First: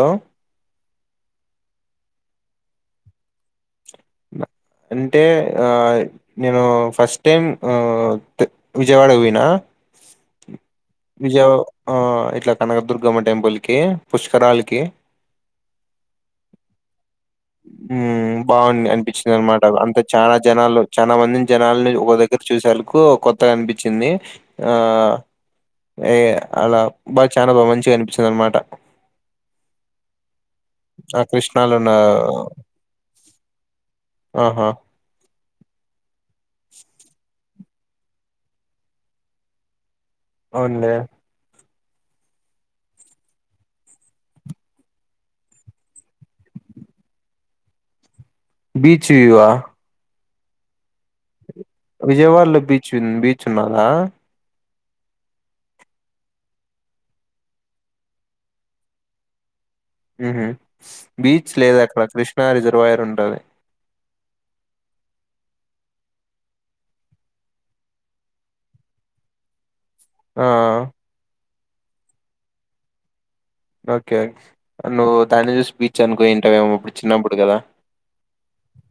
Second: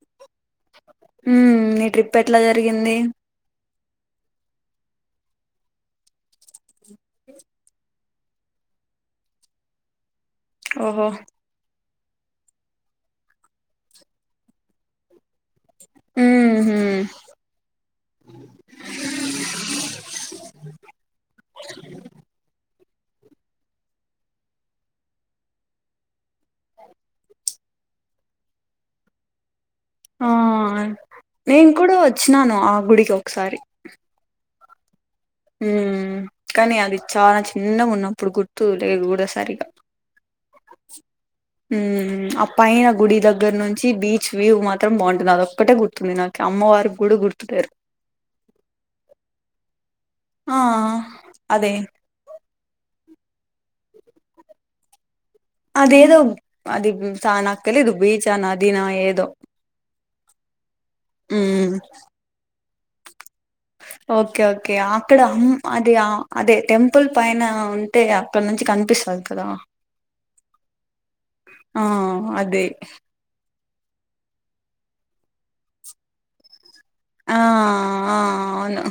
లో ఉ మీ ట్రిప్ ఎట్లా జరిగింది అంటే ఆ నేను ఫస్ట్ టైమ్ ఊ విజయవాడకి పోయినా ఓహో విజయ ఆ ఇట్లా కనకదుర్గమ్మ టెంపుల్కి పుష్కరాలకి ఉహు ఉమ్ బాగుంది అనిపించింది అనమాట అంత చానా జనాల్లో చాలా మందిని జనాలని ఒక దగ్గర చూశాల్ కు కొత్తగా అనిపించింది ఆ ఏ అలా బాగ చానా మంచిగా అనిపించింది అనమాట ఆ ఆ నేను కృష్ణాలో ఉన్న కూడా వచ్చిన నాను ఆ గుడికి ఒకసారి ఆహా ఉ కానీ అది చాలా చిన్నగా ఉన్నప్పుడు గుర్తు లేదు కూడా సరిగా అవున్లే ఉ ఆ పైన గుడి దగ్గర నుంచి బీచ్ వ్యూ మాత్రం బాగుంటుంది అదొక్కటే గుర్తుంది నాకి అమ్మవారి కూడా గుర్తులేరు బీచ్ ఈ వా ఆ అదే విజయవాడలో బీచ్ ఉన్ బీచ్ చిన్నదా అదేదో అది చ నాక్కలిదు బీచా నదీనా ఏదో ఉహు బీచ్ ఉమ్ లేదు అక్కడ కృష్ణ రిజర్ ర్వయర్ ఉంటది ఓకే ఓకే అక్కడమ్ అది అదే టెంపుల్ పైన ఉంటే అక్కడ నుంచి కనిపిస్తది కదా ఆ ఆ అదే ఓకేే నువ్వు తాన్ని చూసి బీచ్ అనుకోనీటావేమో ఆ ఆ అవును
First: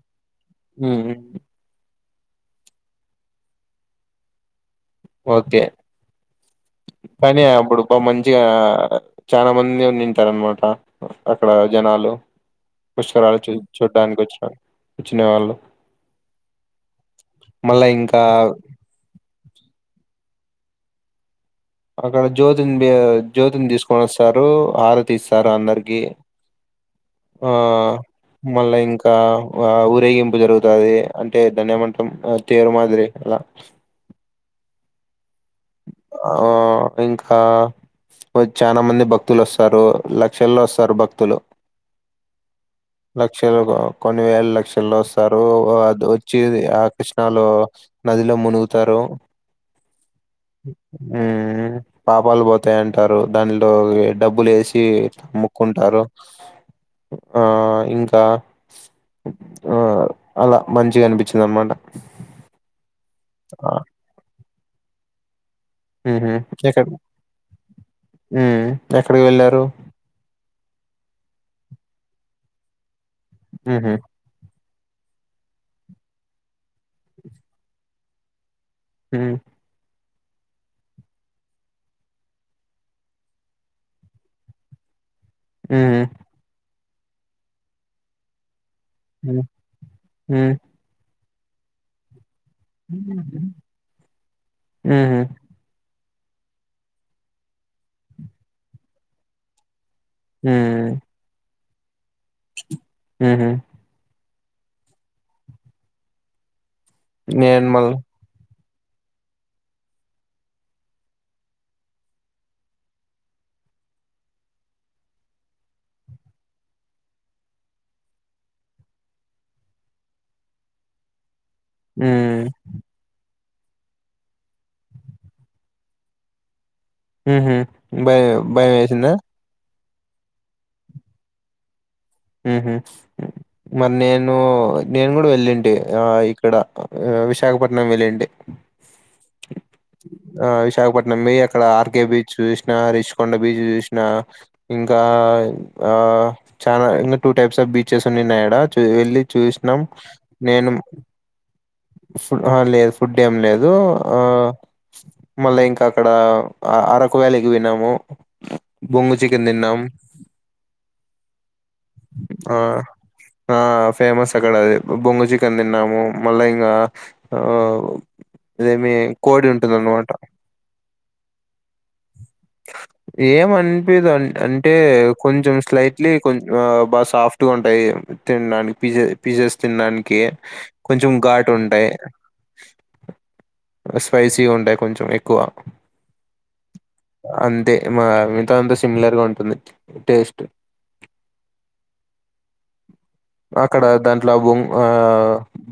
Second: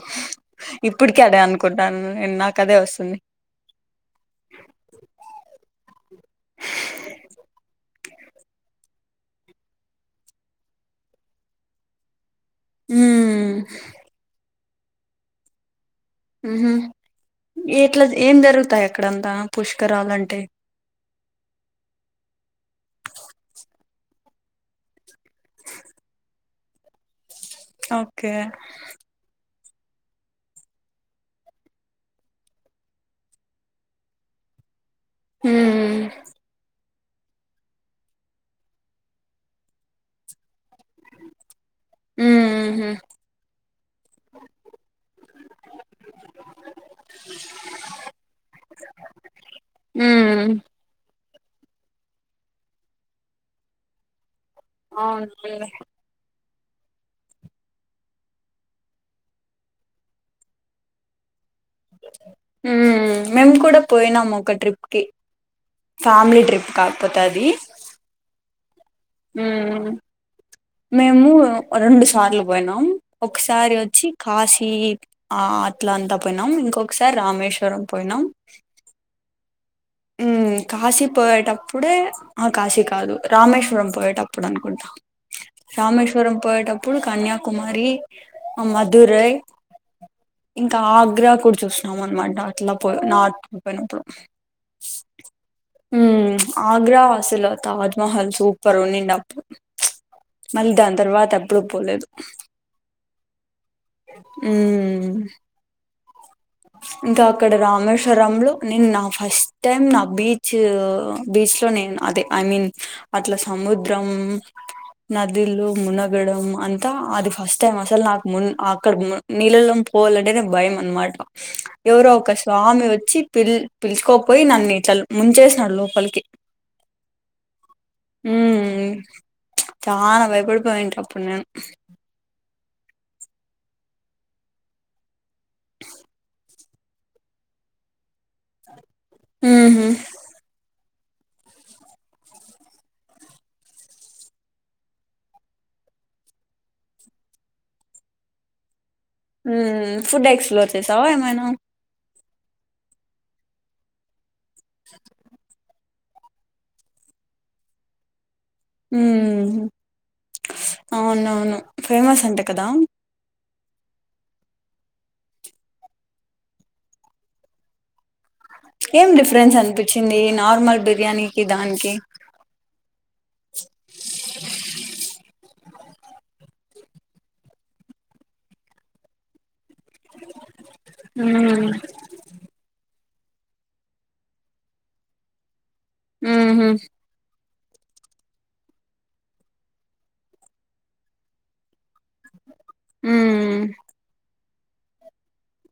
ఉమ్ ఇప్పటికి అది అనుకుంటాను నేన్ నాకదే వస్తుంది ఓకే కానీ అప్పుడు బా మంచిగా చాలా మంది ఉన్నిటారు అనమాట అక్కడ జనాలు పుష్కరాల మ్మ్ చూడ్డానికి వచ్చినం వచ్చిన వాళ్ళు ఉహుమ్ మళ్ళా ఎట్లా ఇంకా ఏం జరుగుతాయి అక్కడంతా పుష్కరాలంటే అక్కడ జ్యోతిని బ జ్యోతిని తీసుకొని వస్తారు హారతి తీస్తారు అందరికి ఆ ఓకే మళ్ళా ఇంకా ఆ ఊరేగింపు జరుగుతది అంటే ధన్యమంతం తీరు మాదిరి అలా మ్మ్ ఆ ఇంకా చాలా మంది భక్తులు వస్తారు లక్షల్లో వస్తారు భక్తులు మ్మ్ హు లక్షలు కొన్ని వేల లక్షల్లో వస్తారు అ వచ్చి ఆ కృష్ణలో నదిలో మునుగుతారు మ్మ్ అ ఉమ్ పాపాలు పోతాయంటారు దానిలో డబ్బులు అవునులే వేసిముక్కుంటారు ఆ ఇంకా ఆ అలా మంచిగా అనిపించింది అన్నమాట హమ్ మేమ్ కూడా పోయినామ ఒక ట్రిప్ కి ఉహు ఫ్యామిలీ ట్రిప్ ఎక్కడ కాకపోతే అది ఉమ్ ఎక్కడికి వెళ్ళారు మ్మ్ మేము రెండు సార్లు పోయినాం ఒకసారి ఉహు వచ్చి కాశీ ఈ ఆ అట్ల అంతా పోయినాం ఇంకొకసారి రామేశ్వరం పోయినాం హుమ్ ఉ కాశీ పోయేటప్పుడే ఆ కాశీ కాదు రామేశ్వరం పోయేటప్పుడు అనుకుంటా ఉహు రామేశ్వరం పోయిటప్పు ఇప్పుడు కన్యాకుమారి మధురై ఉమ్ ఉమ్ ఇంకా ఆగ్రా అప్పుడు చూసినాం అన్నమాట అట్లా పో నాటు పోయిన అప్పుడు ఉహు ఉ ఆగ్రా ఆసలు తాజ్ మహల్ సూపర్ ఉండే అప్పుడు మళ్లీ దాని తర్వాత ఎప్పుడు పోలేదు ఉహుమ్ ఉమ్ ఇంకా అక్కడ నేను మళ్ళ రామేశ్వరం లో నేను నా ఫస్ట్ టైం నా బీచ్ బీచ్ లో నేను అదే ఐ మీన్ అట్లా సముద్రం నదులు మునగడం అంతా అది ఫస్ట్ టైం అసలు నాకు ము అక్కడ నీళ్ళలో పోవాలంటే నే భయం అన్నమాట ఎవరో ఒక ఉమ్ స్వామి వచ్చి పిల్ పిలుచుకోపోయి నన్ను ఇట్లా ముంచేసినడు లోపలికి మ్మ్ భయం భయం ఉమ్ వేసిందా చానా భయపడి పోయింట అప్పుడు నేను మ్మ్ హ్మ్ మరి నేను నేను కూడా వెలుంటే ఇ ఇక్కడ విశాఖపట్నం వెళ్లుండి మ్మ్ హ్మ్ నమ్మి అక్కడ ఆర్కే బీచ్ చూసిన రిచ్కొండ బీచ్ చూసిన ఇంకా ఆ చనా ఇంకా టూ టైప్స్ బీచెస్ ఉన్నాయిడ చూ వెళ్ళి చూసినాం ఉమ్ ఫుడ్ ఎక్స్ప్లోర్ నేను చేసావా ఏమైనా ఫుడ్ లేదు ఫుడ్ ఏం లేదు ఆ మల్ల ఇంకా ఇంకా అక్కడ అరకు వ్యాలికి వెళ్ళాము హ్మ అవునవును ఫేమస్ అంట ఆ కదా ఆ ఫేమస్ అక్కడది బొంగ చికెన్ తిన్నాము మళ్ళా ఇంగా ఆ అదేమి ఏం కోడి డిఫరెన్స్ ఉంటుంద అన్నమాట అనిపించింది నార్మల్ బిర్యానీకి దానికి ఏమనిపియ్యదు అంటే కొంచెం లైట్లీ కొంచం ఆ బాగా సాఫ్ట్ గా ఉంటాయి తినడానికి పీస్ పీసెస్ తినడానికి కొంచెం ఘాటు ఉంటాయి స్పైసీగా ఉండే కొంచెం ఎక్కువ మ్మ్ హ్మ్ అంతే మా మితో అంతా సిమిలర్గా ఉంటుంది టేస్ట్ ఉమ్ అక్కడ దాంట్లో ఆ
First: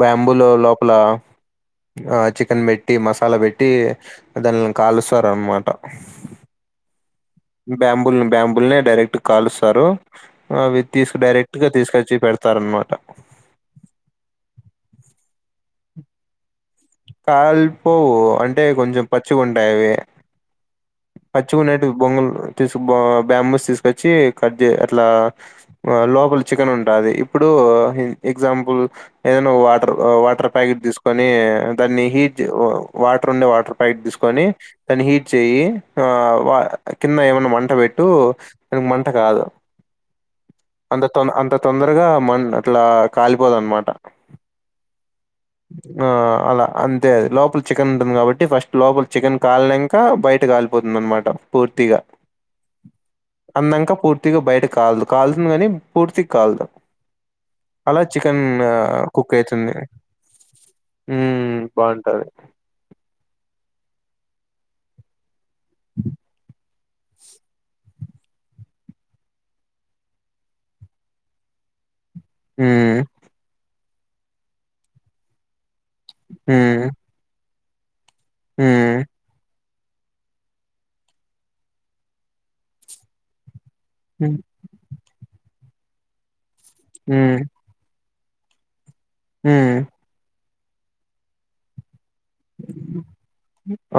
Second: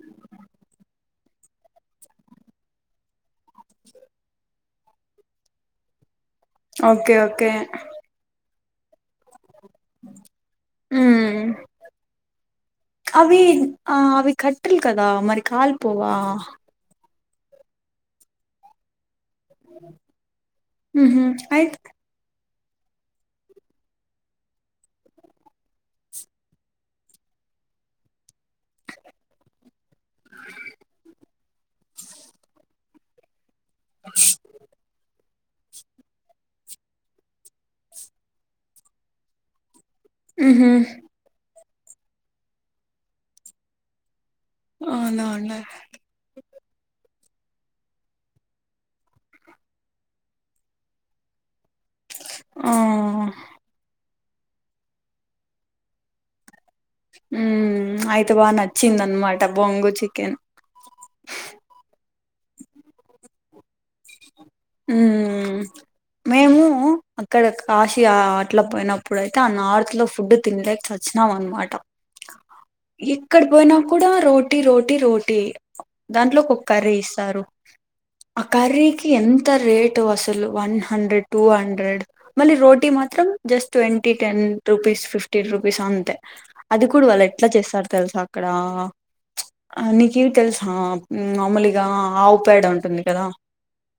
బ్యాంబులో లోపల చికెన్ పెట్టి మసాలా పెట్టి దానిని కాలుస్తారన్నమాట ఓకే ఓకే బ్యాంబుల్ బుల్ఎ డైరెక్ట్ కాల్స్ అవి తీసుకు ఉమ్ డైరెక్ట్ గా తీసుకచ్చి అవి ఆ అవి కట్టల్ కదా మరి కాల్ పోవా కాల్పో అంటే కొంచెం పచ్చి కొంటయవి ఉహు పచ్చి కొన్నా అయిత్ బొంగుల్ తీసుకు బాంబూస్ తీసుకొచ్చి కట్ చే అట్లా లోపల చికెన్ ఉంటుంది ఇప్పుడు ఎగ్జాంపుల్ ఏదైనా వాటర్ వాటర్ ప్యాకెట్ తీసుకొని ని హిటివో వాటర్ ఉండే వాటర్ పైట్ తీసుకొని దాని హీట్ చెయి ఆ కింద ఏమన్నా మంట పెట్టు దానికి మంట కాదు ఉహు అంత తో అంత తొందరగా మం అట్లా కాలిపోదు అన్నమాట అవునా అండి అలా అంతే అది లోపల చికెన్ ఉంటుంది కాబట్టి ఫస్ట్ లోపల చికెన్ కాలినంక బయట కాలిపోతుంది అనమాట పూర్తిగా ఆ అందంకా పు పూర్తిగా బయట కాలదు కాల్తుంది గనీ పూర్తిగా కాలదు ఉ అలా అయితే చికెన్ బాగా కుక్ నచ్చిందనమాట అయితుంది బొంగు చికెన్ సరే మేము అక్కడ కాశీ అట్లా పోయినప్పుడయితే ఆ నార్త్ లో ఫుడ్ తినలేకచ్చినాం అనమాట హ్మ్ ఎక్కడ పోయినా కూడా రోటీ రోటీ రోటీ దాంట్లో ఒక హ్మ్ కర్రీ ఇస్తారు ఆ హ్మ్ కర్రీకి ఎంత రేటు అసలు వన్ హండ్రెడ్ టూ హండ్రెడ్ మళ్ళీ రోటీ మాత్రం జస్ ట్వంటి టెన్ హ్మ్ రుపీస్ ఫిఫ్టీన్ రూపీస్ అంతే అది కూడా వాళ్ళు హ్మ్ ఎట్లా చేస్తారు తెలుసా అక్కడ హ్మ్ ఆ నికివి తెలుసు హా మామూలుగా ఆవుపేడ ఉంటుంది కదా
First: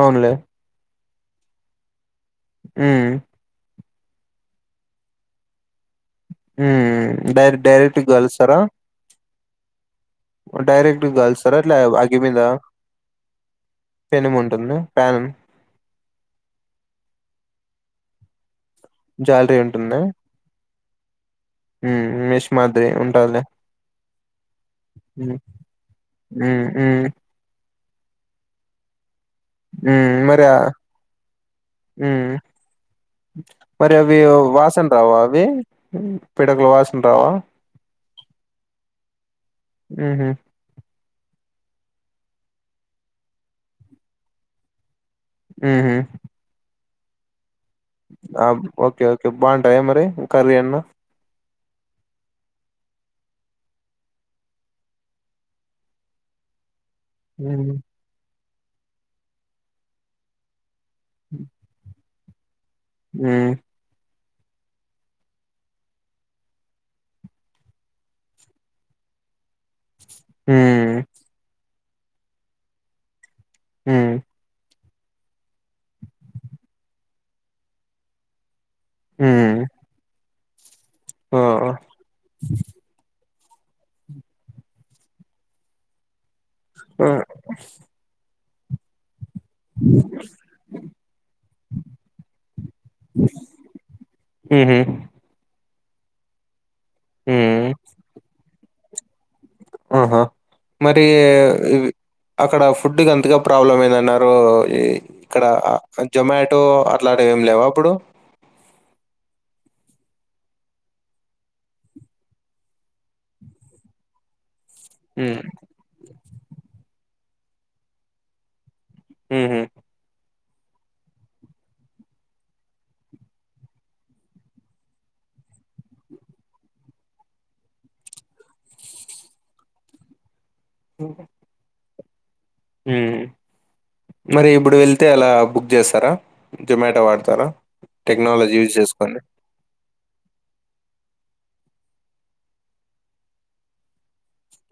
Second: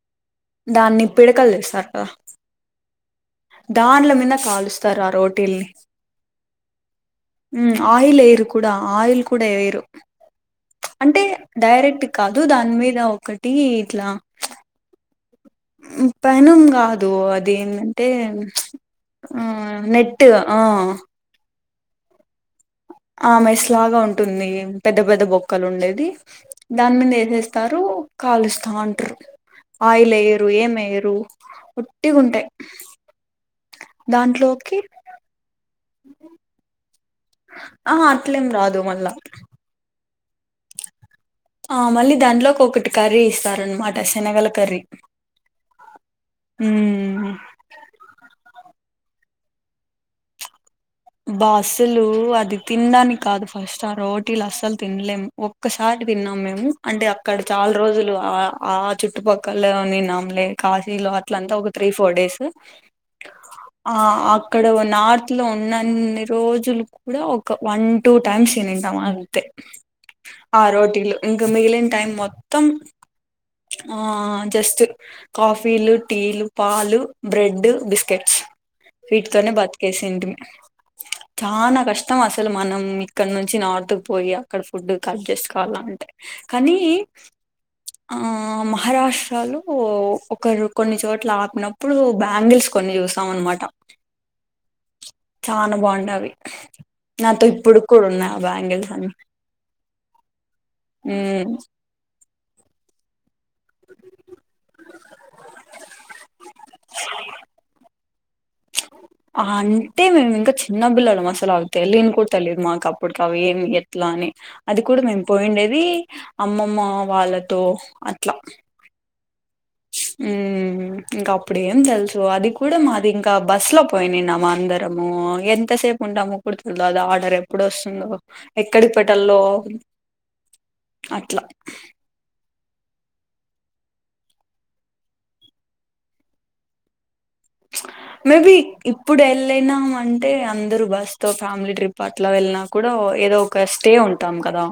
అవునులే దాన్ని పిడకల్ చేస్తారు గా ఉహ్ దాంట్ల మీద కాలుస్తారు ఆ రోటీల్ని ఉహ్ డైర్ డైరెక్ట్ గాలుస్తారా కుడే ఏం ఏయ్యారు డైరెక్ట్ గల్స్తారా అట్లా అగ్గి కాదు మీద దాని మీద ఒకటి ఇట్లా పెనం ఉంటుంద ప్యాన్ పెనం కాదు అది ఏంమంటే ఆ జాలరీ నెట్టు ఆ మ్మ్ మ్మ్ ఆ మెస్ లాగా ఉంటుంది పెద్ద పెద్ద హ్మ్ బొక్కలు ఉండేది హ్మ్ దాని హ్మ్ మీద ఏసేస్తారు కాలుస్తా ఉంటారు ఆయిల్ మ్మ్ మరి వేయరు ఏం వేయరు మ్మ్ ఒట్టిగుంటాయి మరి అవి దాంట్లోకి వాసన రావా అవి పిడకుల వాసన రావా అహా అట్లేం రాదు మళ్ళా మ్మ్ హూ ఆ మళ్ళీ దాంట్లో ఒకటి కర్రీ ఇస్తారనమాట శనగల కర్రీ మ్మ్ హూ ఉ ఆ ఓకే ఓకే బాగుంటాయి మరి కర్రీ అన్న బా అస్సలు అది తినడానికి కాదు ఫస్ట్ ఆ రోటీలు అస్సలు తినలేము ఒక్కసారి తిన్నాము మేము అంటే అక్కడ హ్మ్ చాలా రోజులు ఆ చుట్టుపక్కల ని నమ్లే కా ఇల్ అలా అంతా ఒక త్రీ ఫోర్ డేస్ హ్మ్ ఆ [unintelligible] అక్కడ నార్త్ లో అన్ని రోజులు కూడా ఒక వన్ టూ టైమ్స్ తనింటాం అంతే ఆ హ్మ్ రోటీలో ఇంక మిగిలి టైమ్ మొత్తం ఆ హ్మ్ జస్ట్ కాఫీలు టీలు పాలు బ్రెడ్ బిస్కెట్స్ వీటితోనే హ్మ్ బతికేసింటీమ్ [unintelligible] ఆ చానా కష్టం అసలు మనం ఇక్కడ నుంచి నార్త్ పోయి అక్కడ ఫుడ్ కట్ చేసుకోవాల అంటే కానీ ఆ ఆ ఆ మహారాష్ లో ఒకరు కొన్ని చోట్ల ఆపినప్పుడు బ్యాంగిల్స్ కొన్ని చూసాం అనమాట ఊహూ చానా బాగుండే అవి నాతో హ్మ్ ఇప్పటికీ కూడా ఉన్నాయి ఆ బాంగిల్స్ అ ఆహా మరి అక్కడ ఫుడ్కింతగా ప్రాబ్లం ఏందన్నారు ఈ ఇక్కడ జొమాట టో అట్లాంటివి ఏమి లేవా ఆప్పుడు అంటే మేము ఇంకా చిన్న పిల్లలం అసలు అవి తెలియని కూడా తెలియదు మాకు అప్పటికి అవి ఏమి ఎట్లా అని అది కూడా మేము హ్మ్ పోయిండేది అమ్మమ్మ వాళ్ళతో అట్లా హ్ హ్ హ్ ఇంకా అప్పుడ ఏం తెలుసు. అది కూడా మాది ఇంకా బస్ లో పోయి నిన్నాము అందరము. ఎంతసేపు ఉంటాము [unintelligible] ఆర్డర్ ఎప్పుడు వస్తుందో ఎక్కడికి పెట్టలో అట్లా హు మరి ఇప్పుడు వెళ్తే అలా బుక్ చేస్తారా జొమాటో వాడతారా మేబి టెక్నాలజీ యూజ్ చేసుకొని. ఇప్పుడు ఏల్లినం అంటే అందరు బస్ తో ఫ్యామిలీ ట్రిప్ అట్లా వెళ్ళిన కూడా ఏదో ఒక స్టే ఉంటాం కదా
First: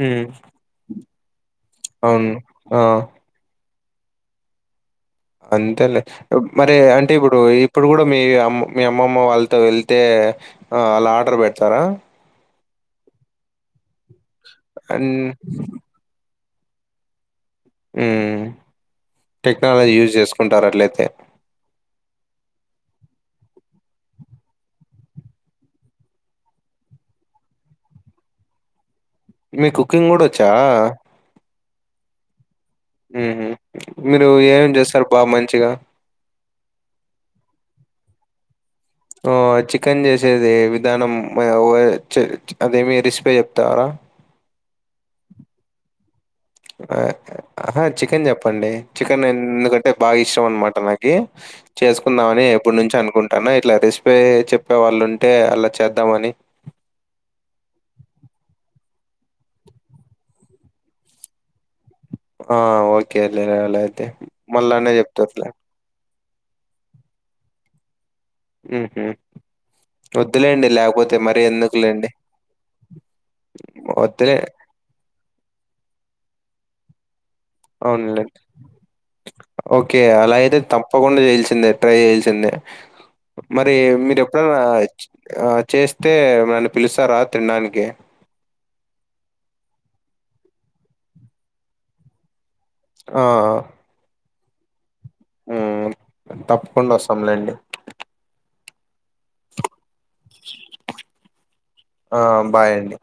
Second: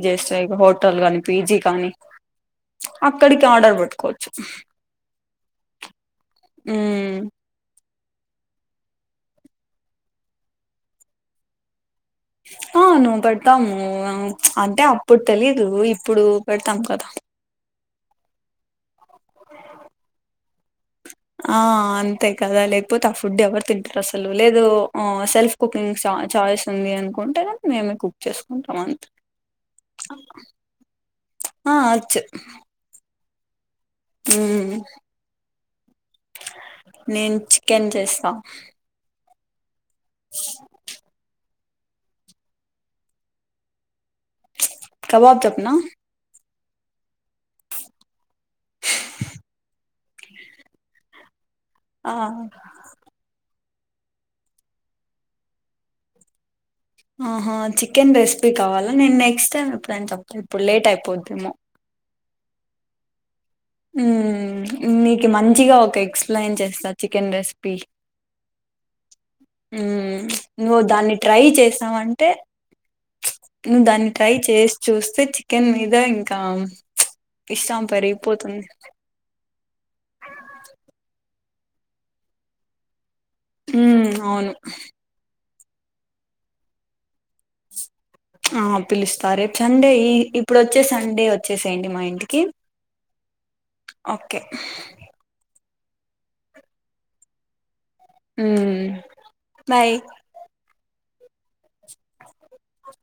హ్మ్. జస్ట్ లైక్ హొటల్ గాని పిజీ కాని అవును. ఆ! అక్కడికి ఆర్డర్ పెట్ కొచ్చు అంతేలే మరి అంటే ఇప్పుడు ఇప్పుడు కూడా మీ అమ్మ మీ అమ్మమ్మ వాళ్ళతో వెళ్తే అల్ ఆర్డర్ పెడతారా అవును పేడతాము అంటే అండ్ అప్పుడు తెలీదు ఇప్పుడు పెడ్తం కదా మ్ టెక్నాలజీ యూజ్ చేసుకుంటారు అట్లయితే ఆ అంతే కదా లేకపోతే ఆ ఫుడ్ ఎవరు తింటారు. అసలు లేదు సెల్ఫ్ కుకింగ్ చాయిస్ ఉంది అనుకుంటే మేమే కుక్ చేసుకుంటాం అంతే మీ కుకింగ్ కూడా వోచ్చా ఆ అచ్చు హ్ హు మీరు ఎమ్ చేస్తారు బాగా మంచిగా నేను చికెన్ చేస్తా వో చి కేన్ చేసేది విధానం మా హొ అది చే అదేమి రే స్ పీ చెప్తారా కబబ్ చెప్నా ఆ ఆహా చికెన్ చెప్పండి. చికెన్ ఎందుకంటే బాగా ఇష్టం అన్నమాట నాకి ఆ చేసుకుందామని ఎప్పుడు నుంచో అనుకుంటాన్న ఇట్లా రెసిపీ చెప్పే వాళ్ళు ఉంటే అలా చేద్దామని ఆహ చికెన్ రెసిపీ కావాలా. నేను నెక్స్ట్ టైం ఎప్పుడైన చెప్త ఇప్పుడు లేట్ అయిపోద్దేమో ఆ ఓకే ఉ నీకు మంచిగా ఒక ఎక్స్పీ పలైన్ చేస్తా చికెన్ రెసిపీ మ్.. హుమ్... మ్మ్ వద్దులేండి నువ్వు దాన్ని లేకపోతే మరీ ట్రై ఎందుకులేండి చేసావంటే నువ్వు దాన్ని ట్రై వద్దులే. చేసి చూస్తే చికెన్ మీద ఇంకా ఇష్టాం అవునులేండి. పెరిగిపోతుంది ఓకే అలా అయితే తప్పకుండా చేయాల్ దెట్రై చెయ్యాల్సిందే మరి ఉమ్ మీరు అవును ఎప్పుడైనా ఆ చేస్తే ఏమన్నా పిలుస్తారా తినడానికి? ఆ పిలుస్తారే చండే ఇప్పుడు వచ్చే సండే వచ్చేసేయండి మా ఇంటికి ఆ ఓకె మ్ తప్పకుండా వస్తాంలేండి మ్ బాయ్ ఆమ్ బాయ్ అండి